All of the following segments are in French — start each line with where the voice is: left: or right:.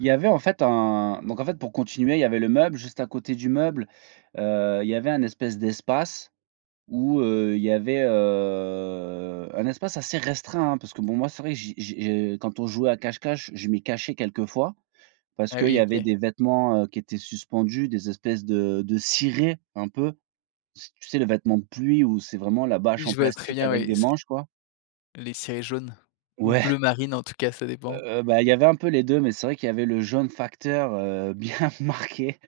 right: Il y avait en fait un donc en fait pour continuer il y avait le meuble. Juste à côté du meuble, heu, il y avait un espèce d'espace où, heu, il y avait, heu, un espace assez restreint, hein, parce que bon moi c'est vrai que j'y j'y je quand on jouait à cache-cache, je m'y cachais quelquefois. Parce
left: Ah
right: qu'il y
left: oui
right: avait
left: OK.
right: des vêtements, heu, qui étaient suspendus, des espèces de de cirés un peu, s tu sais les vêtements de pluie où c'est vraiment la bâche
left: Oui
right: en
left: je vois très
right: plastique
left: bien
right: avec
left: oui,
right: des
left: c'est
right: manches quoi.
left: les cirés jaunes. Ou
right: Ouais.
left: bleu marine en tout cas ça dépend.
right: Heu, heu, bah, il y avait un peu les 2, mais c'est vrai qu'il y avait le jaune facteur, heu, bien marqué,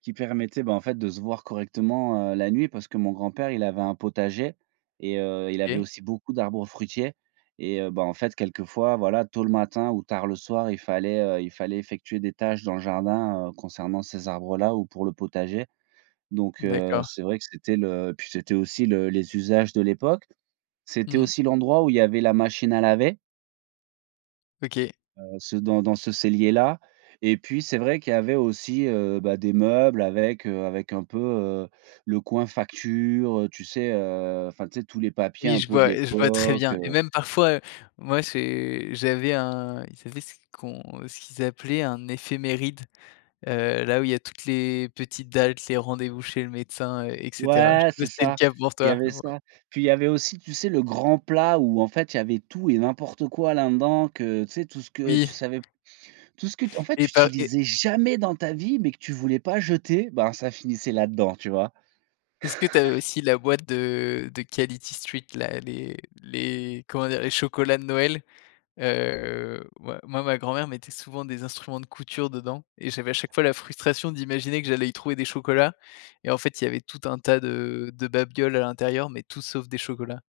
right: qui permettait ben, en fait de se voir correctement, heu, la nuit. Parce que mon grand-père il avait un potager et heu, il avait
left: OK.
right: aussi beaucoup d'arbres fruitiers et heu, ben, en fait quelquefois, voilà, tôt le matin ou tard le soir il fallait, heu, il fallait effectuer des tâches dans le jardin, heu, concernant ces arbres-là ou pour le potager. Donc, heu,
left: D'accord.
right: c'est vrai que c'était le puis c'était aussi le les usages de l'époque. C'était
left: Mmh.
right: aussi l'endroit où il y avait la machine à laver
left: OK.
right: heu, ce dans dans ce cellier là et puis c'est vrai qu'il y avait aussi, heu, bah, des meubles avec, heu, avec un peu, heu, le coin facture, heu, tu sais? Heu, enfin tu sais tous les papiers
left: Oui,
right: un
left: je
right: peu de
left: vois et je vois très
right: l'époque,
left: bien et
right: heu
left: même parfois, heu, moi j'ai j'avais un ils avaient ce qu'on ce qu'ils appelaient un éphéméride. Heu, là où il y a toutes les petites dates, les rendez-vous chez le médecin, heu, et cetera. Je
right: Ouais,
left: sais pas
right: c'est
left: si c'était le
right: ça,
left: cas pour
right: il y
left: toi.
right: avait
left: Ou heu
right: ça. Puis il y avait aussi, tu sais? Le grand plat où en fait il y avait tout et n'importe quoi là dedans, que tu sais, tout ce que
left: Oui.
right: tu savais p tout ce que t en fait
left: Et
right: tu
left: pas et
right: utilisais jamais dans ta vie, mais que tu voulais pas jeter, ben, ça finissait là-dedans, tu vois?
left: Est-ce que tu as eu aussi la boîte de de Quality Street, la les les comment dire? Les chocolats de Noël. Heu, moi moi ma grand-mère mettait souvent des instruments de couture dedans et j'avais à chaque fois la frustration d'imaginer que j'allais y trouver des chocolats et en fait il y avait tout un tas de de babioles à l'intérieur mais tout sauf des chocolats.